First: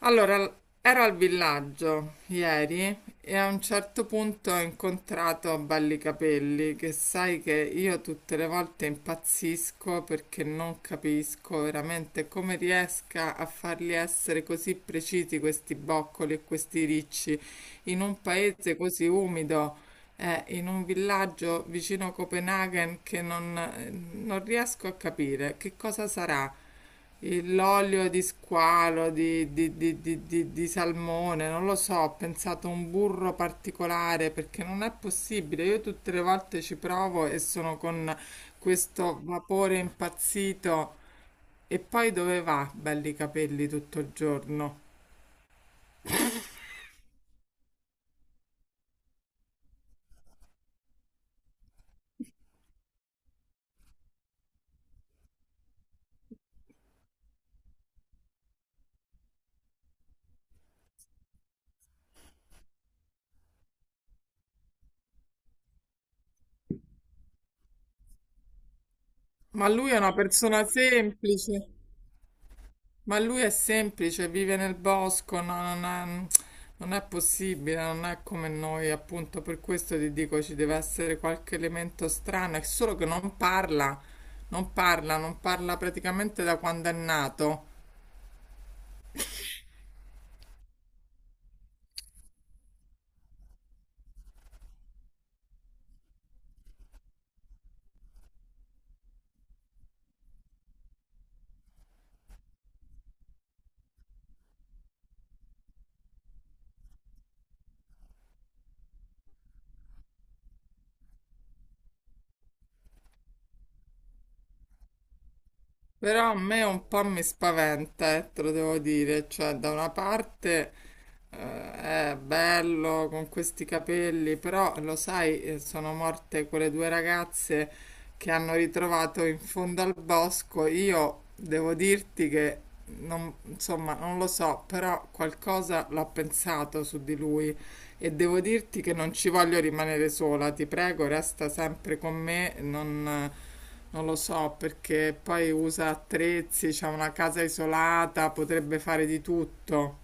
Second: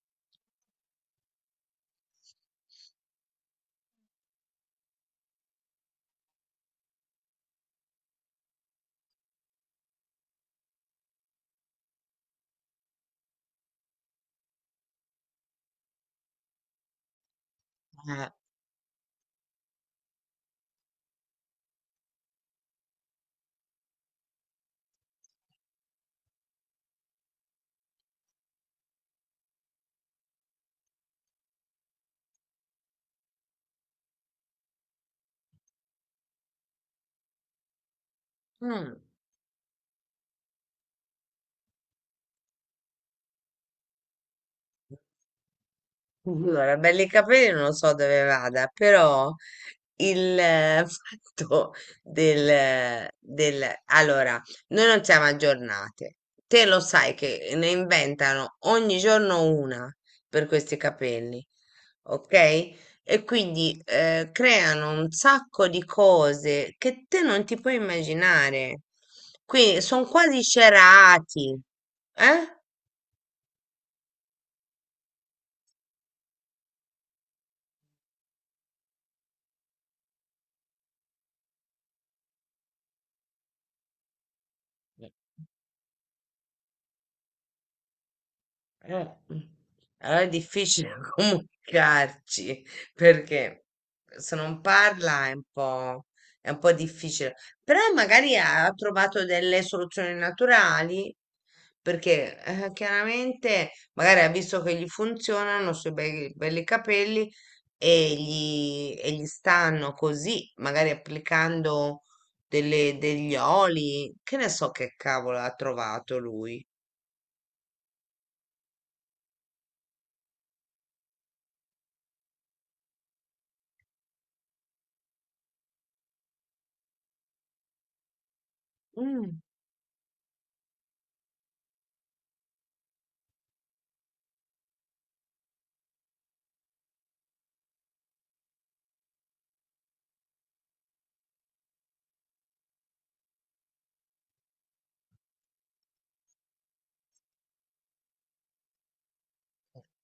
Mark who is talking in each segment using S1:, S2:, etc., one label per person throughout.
S1: Allora, ero al villaggio ieri e a un certo punto ho incontrato Ballicapelli, che sai che io tutte le volte impazzisco perché non capisco veramente come riesca a farli essere così precisi questi boccoli e questi ricci in un
S2: Eh,
S1: paese così umido. In un villaggio vicino a Copenaghen che non non riesco a capire che cosa sarà l'olio di squalo, di salmone, non lo so, ho pensato a un burro particolare perché non è possibile. Io tutte le volte ci provo e sono con
S2: mm.
S1: questo vapore impazzito. E poi dove va? Belli capelli tutto il giorno.
S2: Allora, belli capelli non lo so dove vada, però il fatto del... Allora, noi non siamo aggiornate. Te lo sai che ne inventano ogni giorno una per questi capelli, ok? E quindi creano un sacco di cose che te non ti puoi immaginare.
S1: Ma
S2: Quindi
S1: lui è
S2: sono
S1: una
S2: quasi
S1: persona
S2: cerati,
S1: semplice.
S2: eh?
S1: Ma lui è semplice, vive nel bosco, non è, non è possibile, non è come noi, appunto, per questo ti dico ci deve essere qualche elemento strano, è solo che non parla, non parla, non parla praticamente da quando è nato.
S2: Eh, allora è difficile comunicarci perché se non parla è un è un po' difficile, però magari ha trovato delle soluzioni naturali perché chiaramente magari ha visto che gli funzionano sui belli capelli e gli stanno così, magari applicando degli oli, che ne so che cavolo ha trovato
S1: Però a me
S2: lui.
S1: un po' mi spaventa, te lo devo dire, cioè da una parte eh, è bello con questi capelli, però lo sai, sono morte quelle due ragazze che hanno ritrovato in
S2: Mm.
S1: fondo al bosco. Io devo dirti che, non, insomma, non lo so, però qualcosa l'ho pensato su di lui e devo dirti che non ci voglio rimanere sola, ti prego, resta sempre con me, non... Non lo so, perché poi usa attrezzi, c'ha una casa isolata, potrebbe fare di tutto.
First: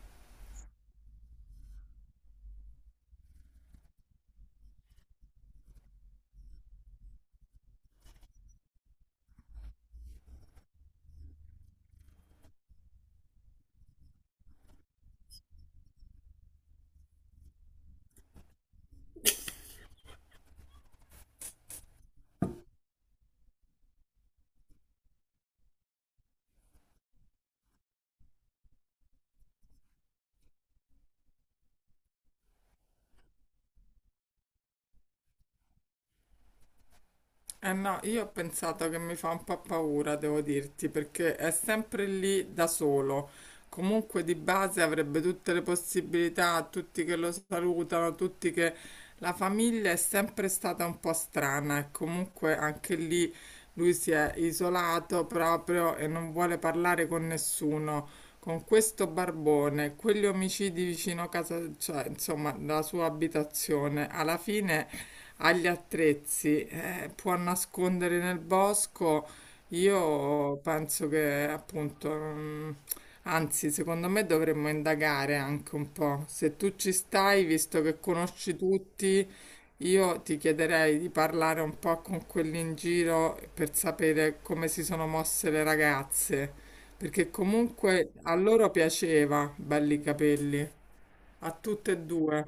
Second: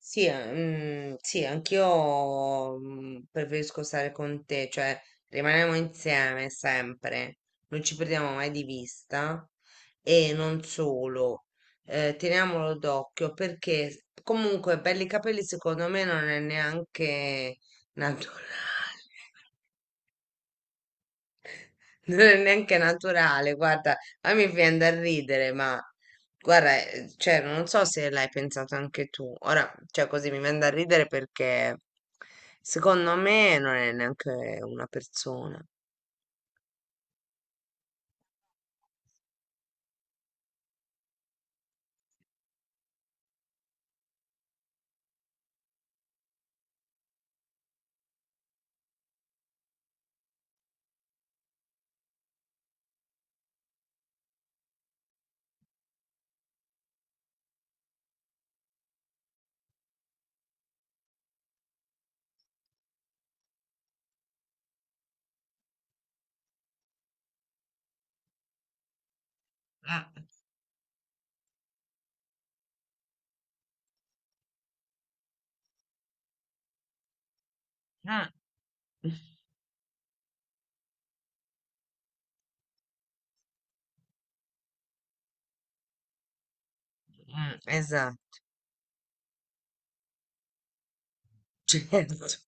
S2: Sì, sì, anch'io preferisco stare con te, cioè rimaniamo insieme sempre, non ci perdiamo mai di vista e non solo, teniamolo d'occhio perché comunque per i capelli secondo me non è neanche naturale. Non è neanche naturale, guarda, a me viene da ridere, ma guarda, cioè, non so se l'hai pensato anche tu. Ora, cioè, così mi viene da ridere perché secondo me non è neanche una persona.
S1: Eh no, io ho pensato che mi fa un po' paura, devo dirti, perché è sempre lì da solo. Comunque di base avrebbe tutte le possibilità, tutti che lo salutano, tutti che... La famiglia è sempre stata un po' strana e comunque anche lì lui si è isolato proprio e non vuole parlare con nessuno. Con questo barbone, quegli omicidi vicino a casa, cioè insomma, la sua abitazione, alla fine agli attrezzi, può nascondere nel bosco.
S2: Mm,
S1: Io penso che appunto, anzi, secondo me dovremmo indagare anche un po'. Se tu ci stai, visto che
S2: mm,
S1: conosci tutti, io ti chiederei di parlare un po' con quelli in giro per sapere come si sono mosse le ragazze, perché comunque a
S2: Esatto,
S1: loro piaceva, belli capelli, a tutte e
S2: certo.
S1: due.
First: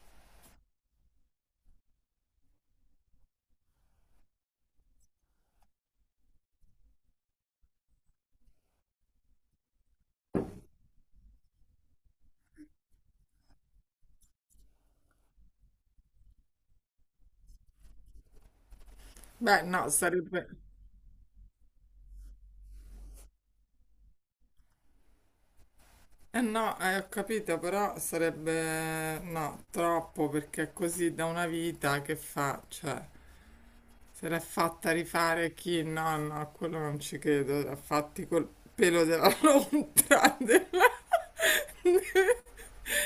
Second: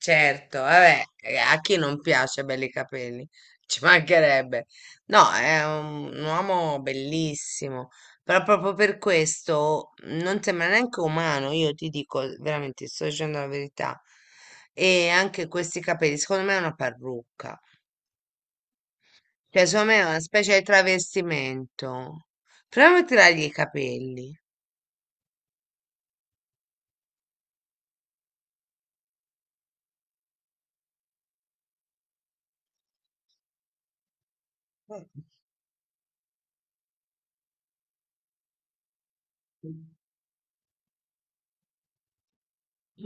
S2: Certo, vabbè, a chi non piace belli capelli? Ci mancherebbe. No, è un uomo bellissimo, però proprio per questo non sembra neanche umano, io ti dico veramente, ti sto dicendo la verità. E anche questi capelli, secondo me è una parrucca,
S1: Beh,
S2: cioè
S1: no,
S2: secondo me è una
S1: sarebbe...
S2: specie di travestimento. Proviamo a tirargli i capelli.
S1: Eh no, ho capito, però sarebbe no, troppo perché è così da una vita che fa, cioè, se l'è fatta
S2: Eh,
S1: rifare chi? No, no, a quello non ci credo, l'ha fatti col pelo della lontra, della,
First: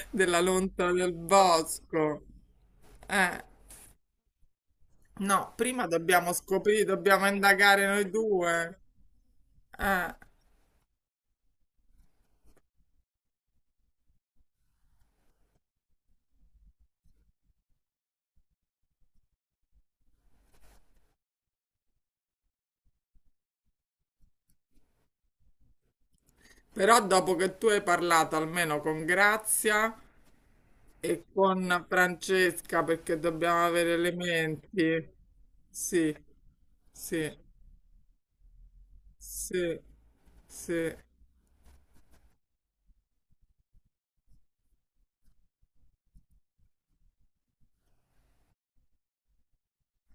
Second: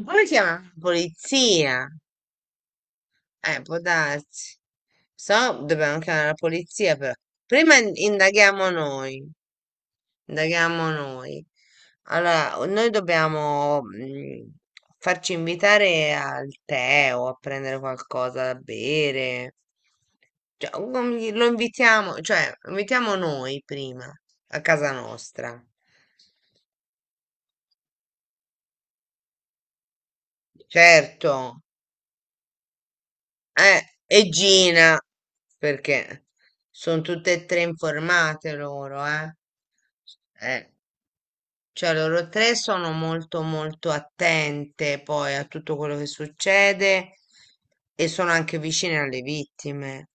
S2: Come
S1: della
S2: chiama?
S1: lontra del
S2: Polizia.
S1: bosco. Eh,
S2: Può darsi.
S1: no,
S2: So,
S1: prima
S2: dobbiamo chiamare
S1: dobbiamo
S2: la
S1: scoprire,
S2: polizia però.
S1: dobbiamo
S2: Prima
S1: indagare noi
S2: indaghiamo
S1: due.
S2: noi.
S1: Eh,
S2: Indaghiamo noi. Allora, noi dobbiamo farci invitare al tè o a prendere qualcosa da bere. Cioè, o lo invitiamo, cioè, invitiamo noi prima a casa nostra.
S1: però dopo che tu hai parlato almeno con Grazia. E
S2: Certo.
S1: con Francesca perché dobbiamo
S2: Eh,
S1: avere
S2: e Gina,
S1: elementi. Sì,
S2: perché sono tutte
S1: sì,
S2: e tre informate loro, eh.
S1: sì,
S2: Eh,
S1: sì,
S2: cioè loro tre sono molto molto attente poi a tutto quello che succede e sono anche vicine alle vittime.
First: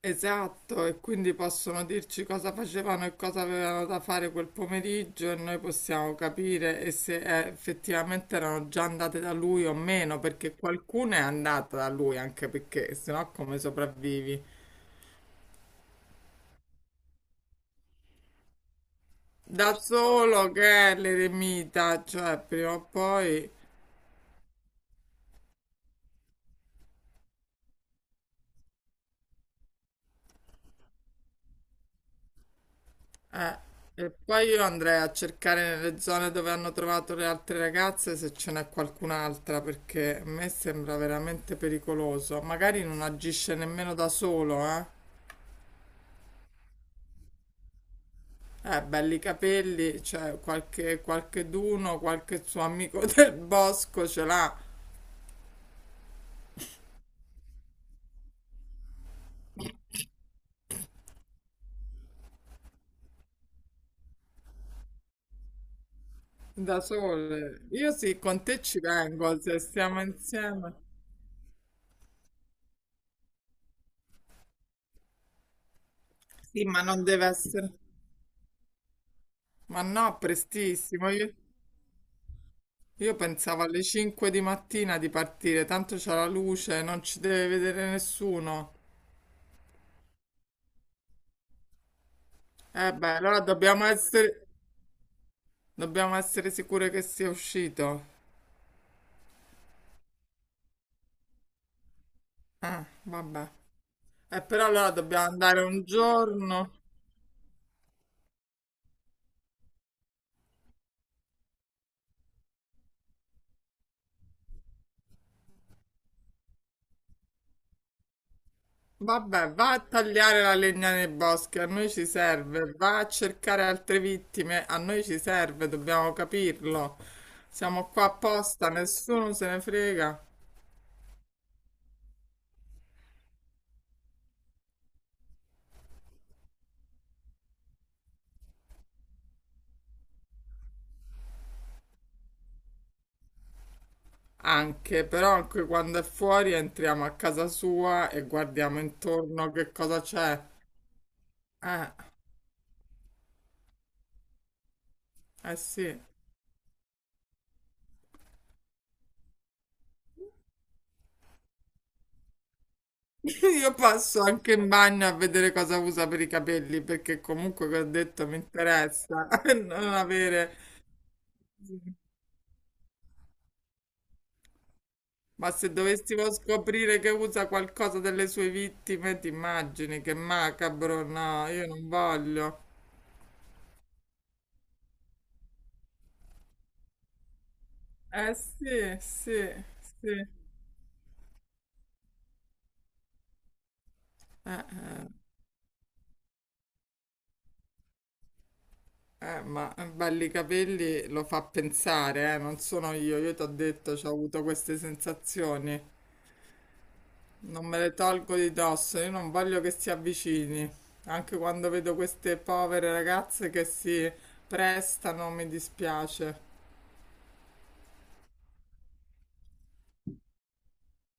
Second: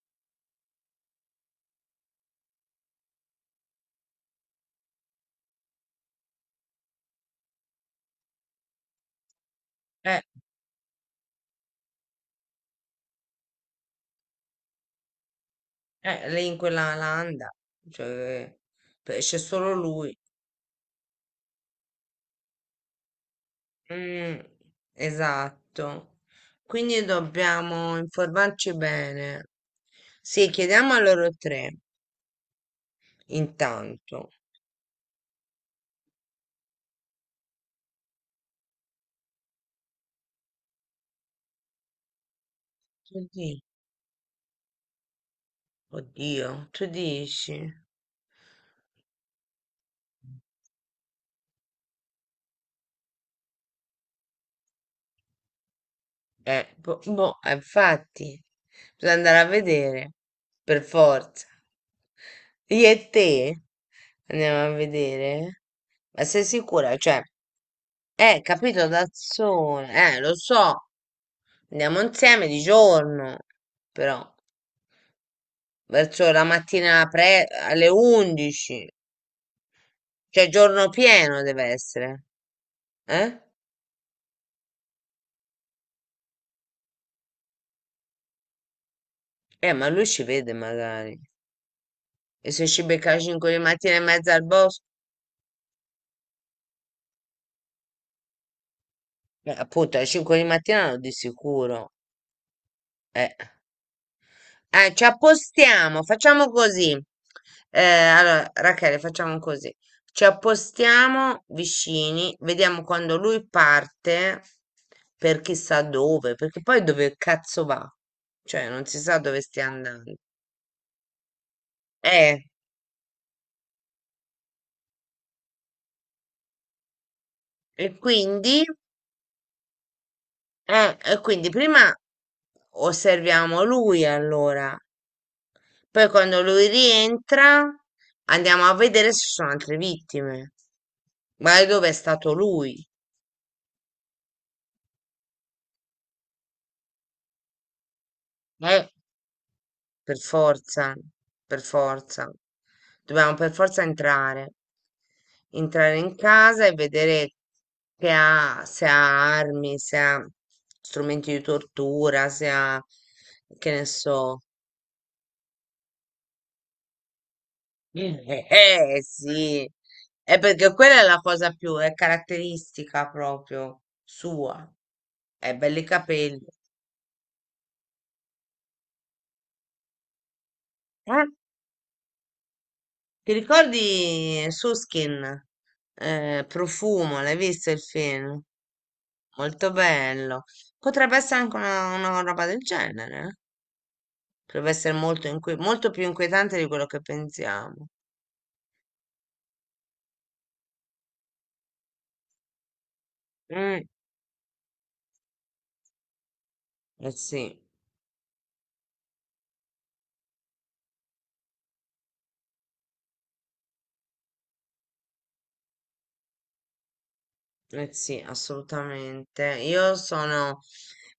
S1: esatto. E quindi possono dirci cosa facevano e cosa avevano da fare quel pomeriggio e noi possiamo capire e se effettivamente erano già andate da lui o meno,
S2: Eh,
S1: perché qualcuno è andata da lui anche perché sennò come sopravvivi?
S2: lei in quella landa, cioè, c'è solo
S1: Da
S2: lui.
S1: solo che è l'eremita, cioè prima o poi.
S2: Mm, esatto. Quindi dobbiamo informarci bene. Sì, chiediamo a loro tre.
S1: Eh, e
S2: Intanto,
S1: poi io andrei a cercare nelle zone dove hanno trovato le altre ragazze se ce n'è qualcun'altra, perché a me sembra veramente pericoloso. Magari non
S2: tu di
S1: agisce nemmeno da solo, eh.
S2: oddio, tu dici?
S1: Belli capelli, cioè qualche, qualche d'uno, qualche suo amico del bosco ce l'ha
S2: Boh, boh, infatti, bisogna andare a vedere, per forza. Io e te andiamo a vedere? Ma sei
S1: da
S2: sicura? Cioè,
S1: sole. Io sì, con te ci
S2: capito, da
S1: vengo, se
S2: sole,
S1: stiamo
S2: lo
S1: insieme.
S2: so, andiamo insieme di giorno, però, verso la
S1: Sì, ma non
S2: mattina
S1: deve
S2: pre
S1: essere...
S2: alle 11,
S1: Ma no,
S2: cioè giorno
S1: prestissimo.
S2: pieno deve essere,
S1: Io
S2: eh?
S1: pensavo alle 5 di mattina di partire, tanto c'è la luce, non ci deve vedere nessuno.
S2: Ma lui ci vede magari. E se ci
S1: Eh
S2: becca
S1: beh,
S2: alle
S1: allora
S2: 5 di mattina in mezzo al bosco?
S1: dobbiamo essere sicure che sia uscito.
S2: Appunto, alle 5 di mattina no, di sicuro. Eh,
S1: Vabbè. Però allora
S2: Ci
S1: dobbiamo andare un
S2: appostiamo, facciamo
S1: giorno.
S2: così. Allora, Rachele, facciamo così. Ci appostiamo vicini, vediamo quando lui parte per chissà dove, perché poi dove cazzo va? Cioè, non si sa dove
S1: Vabbè,
S2: stia
S1: va a
S2: andando.
S1: tagliare la legna nei boschi, a noi ci
S2: Eh,
S1: serve. Va a cercare altre vittime, a noi ci serve, dobbiamo capirlo.
S2: e
S1: Siamo qua
S2: quindi...
S1: apposta, nessuno se ne frega.
S2: E quindi prima osserviamo lui allora, poi quando lui rientra andiamo a vedere se ci sono altre vittime. Ma dove è stato lui?
S1: Anche, però anche quando è fuori entriamo a casa sua e guardiamo
S2: Eh,
S1: intorno che cosa
S2: per
S1: c'è.
S2: forza, per
S1: Eh,
S2: forza. Dobbiamo per forza entrare.
S1: eh
S2: Entrare
S1: sì.
S2: in casa e vedere che ha, se ha armi, se ha strumenti di tortura, se ha, che
S1: Io
S2: ne
S1: passo
S2: so,
S1: anche in bagno a vedere cosa usa per i capelli, perché comunque, come ho detto, mi
S2: Eh,
S1: interessa
S2: sì,
S1: non
S2: è
S1: avere...
S2: perché quella è la cosa più, è caratteristica proprio sua,
S1: Ma
S2: è
S1: se
S2: belli
S1: dovessimo
S2: capelli.
S1: scoprire che usa qualcosa delle sue vittime, ti immagini che macabro?
S2: Eh?
S1: No, io non voglio.
S2: Ti ricordi Suskin? Profumo, l'hai visto il
S1: Eh
S2: film?
S1: sì, sì,
S2: Molto
S1: sì.
S2: bello. Potrebbe essere anche una roba del genere, eh. Potrebbe essere molto, molto più inquietante di quello che pensiamo.
S1: Ma belli capelli lo fa pensare, non sono io ti ho
S2: Mm,
S1: detto, ho avuto queste sensazioni,
S2: eh sì.
S1: non me le tolgo di dosso, io non voglio che si avvicini, anche quando vedo queste povere ragazze che si prestano, mi dispiace.
S2: Eh sì, assolutamente. Io sono...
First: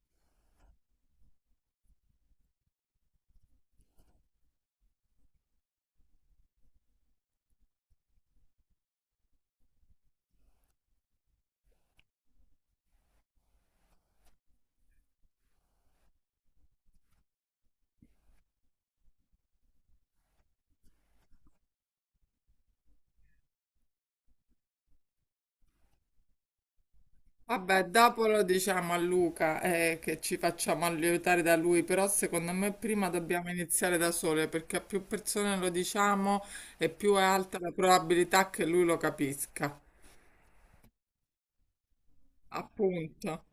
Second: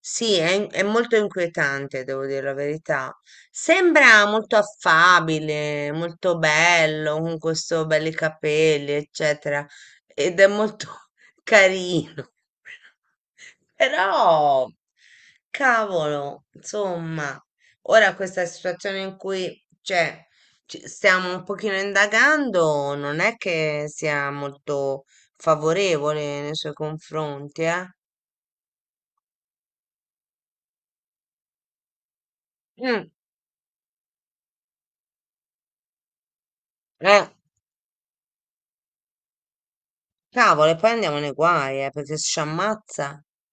S2: Sì, è molto inquietante, devo dire la verità. Sembra molto affabile, molto bello, con questo belli capelli, eccetera. Ed è molto carino. Però, cavolo, insomma, ora questa situazione in cui, cioè, ci stiamo un pochino indagando, non è che sia molto favorevole nei suoi confronti, eh?
S1: Vabbè, dopo lo diciamo a Luca, che ci facciamo aiutare da lui, però secondo me
S2: Mm,
S1: prima dobbiamo iniziare da sole, perché a più persone lo diciamo e più è
S2: eh,
S1: alta la probabilità che lui lo capisca.
S2: cavolo, e poi andiamo nei guai, perché se ci ammazza,
S1: Appunto.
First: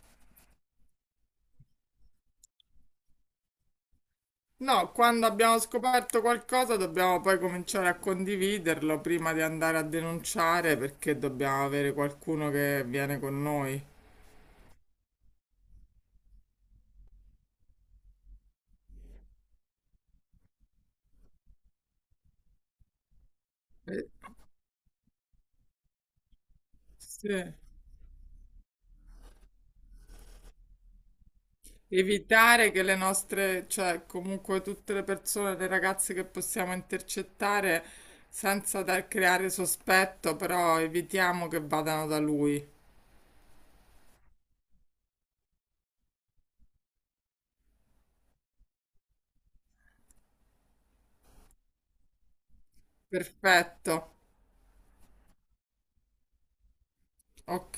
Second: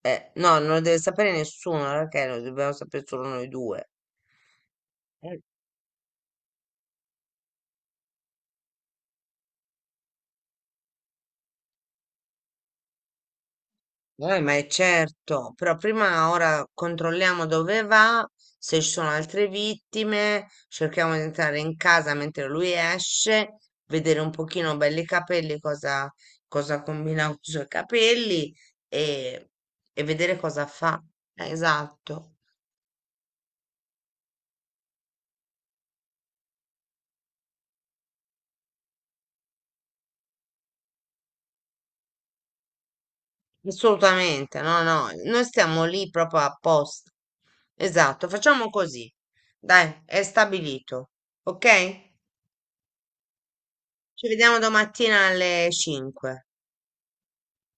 S2: no, non lo deve sapere nessuno, perché lo dobbiamo sapere solo noi due.
S1: No, quando abbiamo scoperto qualcosa dobbiamo poi cominciare a condividerlo prima di andare a denunciare perché dobbiamo avere qualcuno che viene con noi.
S2: Ma è certo, però prima ora controlliamo dove va, se ci sono altre vittime, cerchiamo di entrare in casa mentre lui esce,
S1: Eh,
S2: vedere un pochino belli i capelli, cosa combina con i
S1: sì.
S2: suoi capelli e, e vedere cosa fa. Esatto,
S1: Evitare che le nostre, cioè comunque tutte le persone, le ragazze che possiamo intercettare senza creare sospetto, però evitiamo che vadano da lui.
S2: assolutamente, no, no, noi stiamo lì proprio apposta. Esatto, facciamo così. Dai, è stabilito, ok?
S1: Perfetto,
S2: Ci vediamo domattina alle 5.
S1: ok.